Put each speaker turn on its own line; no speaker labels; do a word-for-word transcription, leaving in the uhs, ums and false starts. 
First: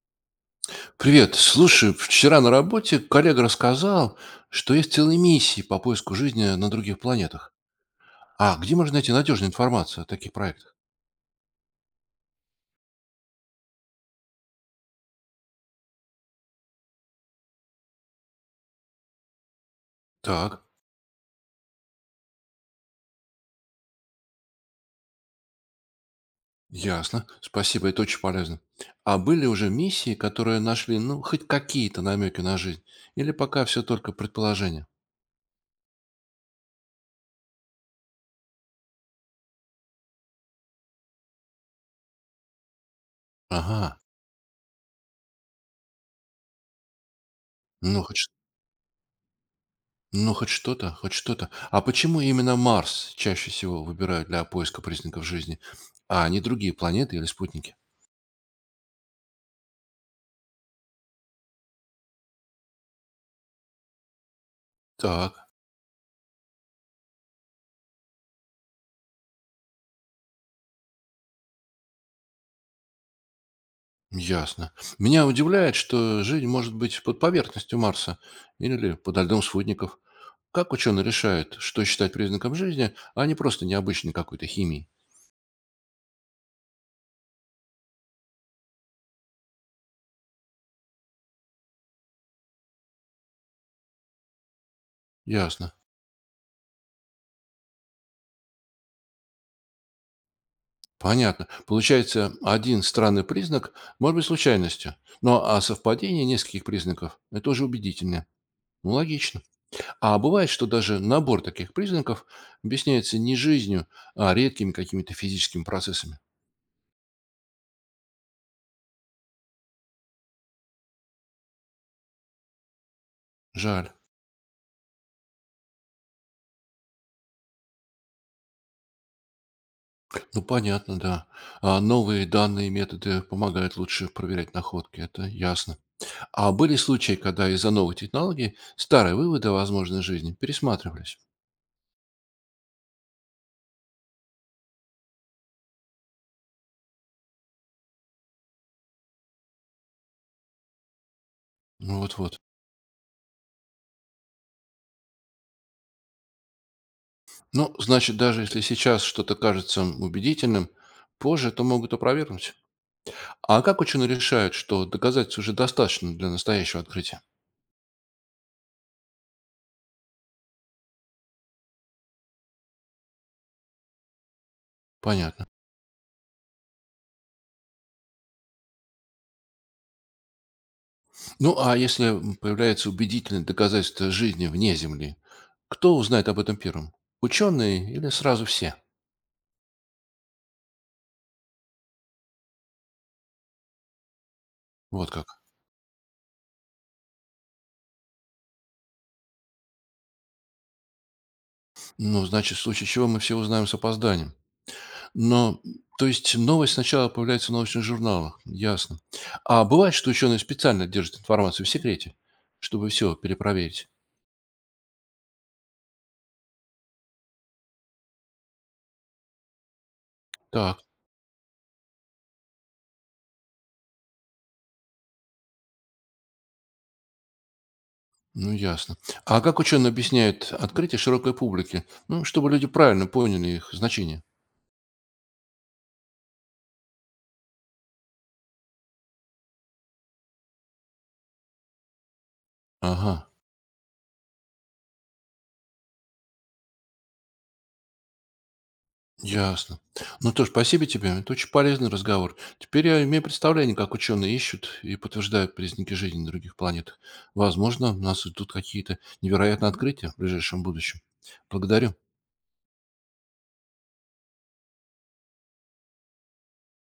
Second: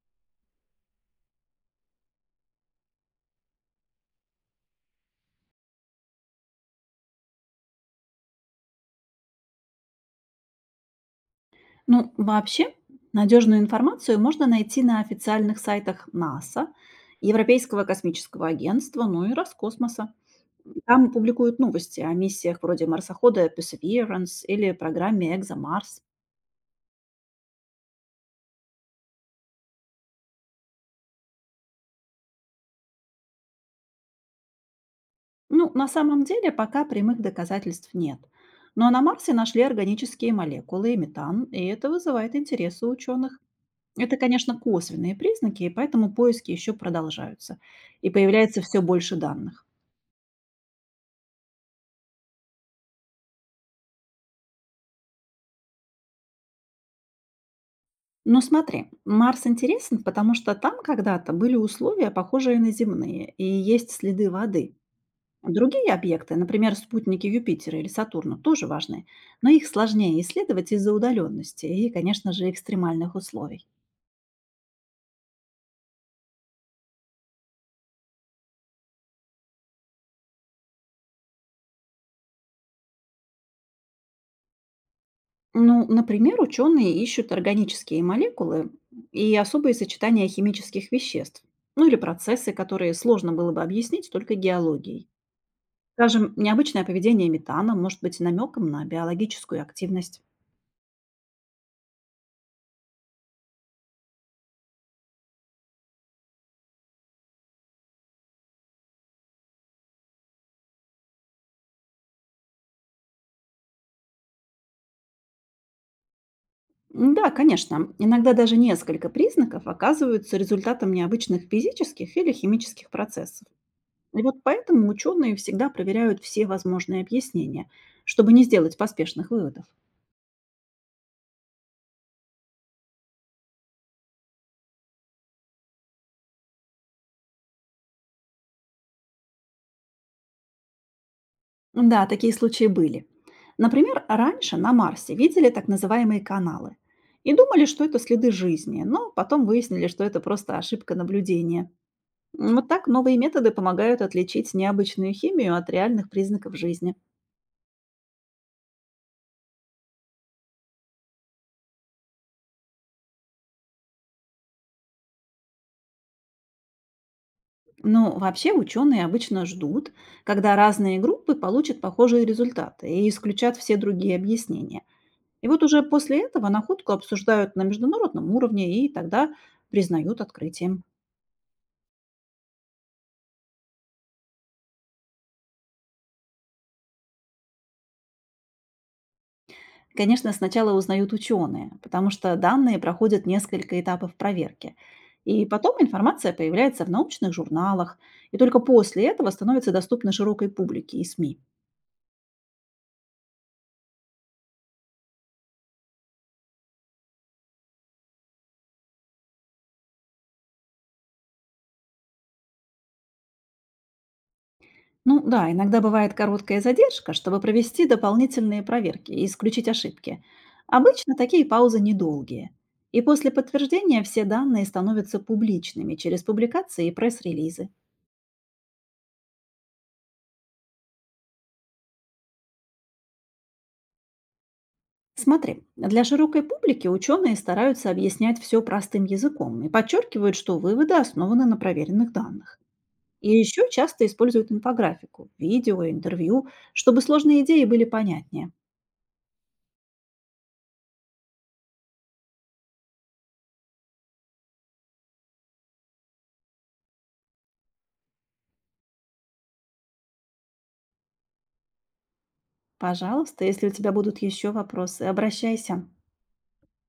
Привет. Слушай, вчера на работе коллега рассказал, что есть целые миссии по поиску жизни на других планетах. А где можно найти надежную информацию о таких проектах?
Ну, вообще, надежную информацию можно найти на официальных сайтах НАСА, Европейского космического агентства, ну и Роскосмоса.
Так,
Там публикуют новости о миссиях вроде марсохода персеверанс или программе экзомарс.
ясно. Спасибо, это очень полезно. А были уже миссии, которые нашли, ну, хоть какие-то намеки на жизнь? Или пока все только предположения?
Ну, на самом деле, пока прямых доказательств нет. Но на Марсе нашли органические молекулы и метан, и это вызывает интерес у ученых.
Ага,
Это, конечно, косвенные признаки, и поэтому поиски еще продолжаются.
ну,
И
хоть, ш-
появляется все больше данных.
ну, хоть что-то, хоть что-то. А почему именно Марс чаще всего выбирают для поиска признаков жизни, а не другие планеты или спутники?
Ну смотри, Марс интересен, потому что там когда-то были условия, похожие на земные, и есть следы воды.
Так.
Другие объекты, например, спутники Юпитера или Сатурна, тоже важны, но их сложнее исследовать из-за удаленности и, конечно же, экстремальных условий.
Ясно. Меня удивляет, что жизнь может быть под поверхностью Марса или под льдом спутников. Как ученые решают, что считать признаком жизни, а не просто необычной какой-то химией?
Ну, например, ученые ищут органические молекулы и особые сочетания химических веществ, ну или процессы, которые сложно было бы объяснить только геологией.
Ясно.
Скажем, необычное поведение метана может быть намеком на биологическую активность.
Понятно. Получается, один странный признак может быть случайностью. Ну, а совпадение нескольких признаков – это уже убедительно. Ну, логично. А бывает, что даже набор таких признаков объясняется не жизнью, а редкими какими-то физическими процессами.
М, Да, конечно. Иногда даже несколько признаков оказываются результатом необычных физических или химических процессов.
Жаль.
И вот поэтому ученые всегда проверяют все возможные объяснения, чтобы не сделать поспешных выводов.
Ну, понятно, да. А новые данные и методы помогают лучше проверять находки, это ясно. А были случаи, когда из-за новой технологии старые выводы о возможной жизни пересматривались?
Да, такие случаи были. Например, раньше на Марсе видели так называемые каналы и думали, что это следы жизни, но потом выяснили, что это просто ошибка наблюдения.
Ну, вот-вот.
М, Вот так новые методы помогают отличить необычную химию от реальных признаков жизни.
Ну, значит, даже если сейчас что-то кажется убедительным, позже это могут опровергнуть. А как ученые решают, что доказательств уже достаточно для настоящего открытия?
Ну, вообще ученые обычно ждут, когда разные группы получат похожие результаты и исключат все другие объяснения.
Понятно.
И вот уже после этого находку обсуждают на международном уровне и тогда признают открытием.
Ну, а если появляется убедительное доказательство жизни вне Земли, кто узнает об этом первым? Ученые или сразу все?
Конечно, сначала узнают ученые, потому что данные проходят несколько этапов проверки.
Вот как.
И потом информация появляется в научных журналах, и только после этого становится доступна широкой публике и эс эм и.
Ну, значит, в случае чего мы все узнаем с опозданием. Но, то есть, новость сначала появляется в научных журналах. Ясно. А бывает, что ученые специально держат информацию в секрете, чтобы все перепроверить?
Ну да, иногда бывает короткая задержка, чтобы провести дополнительные проверки и исключить ошибки.
Так,
Обычно такие паузы недолгие. И после подтверждения все данные становятся публичными через публикации и пресс-релизы.
ну ясно. А как ученые объясняют открытие широкой публике? Ну, чтобы люди правильно поняли их значение.
Смотри, для широкой публики ученые стараются объяснять все простым языком и подчеркивают, что выводы основаны на проверенных данных.
Ага.
И еще часто используют инфографику, видео, интервью, чтобы сложные идеи были понятнее.
Ясно. Ну тоже спасибо тебе. Это очень полезный разговор. Теперь я имею представление, как ученые ищут и подтверждают признаки жизни на других планетах. Возможно, нас ждут какие-то невероятные открытия в ближайшем будущем. Благодарю.
Пожалуйста, если у тебя будут еще вопросы, обращайся.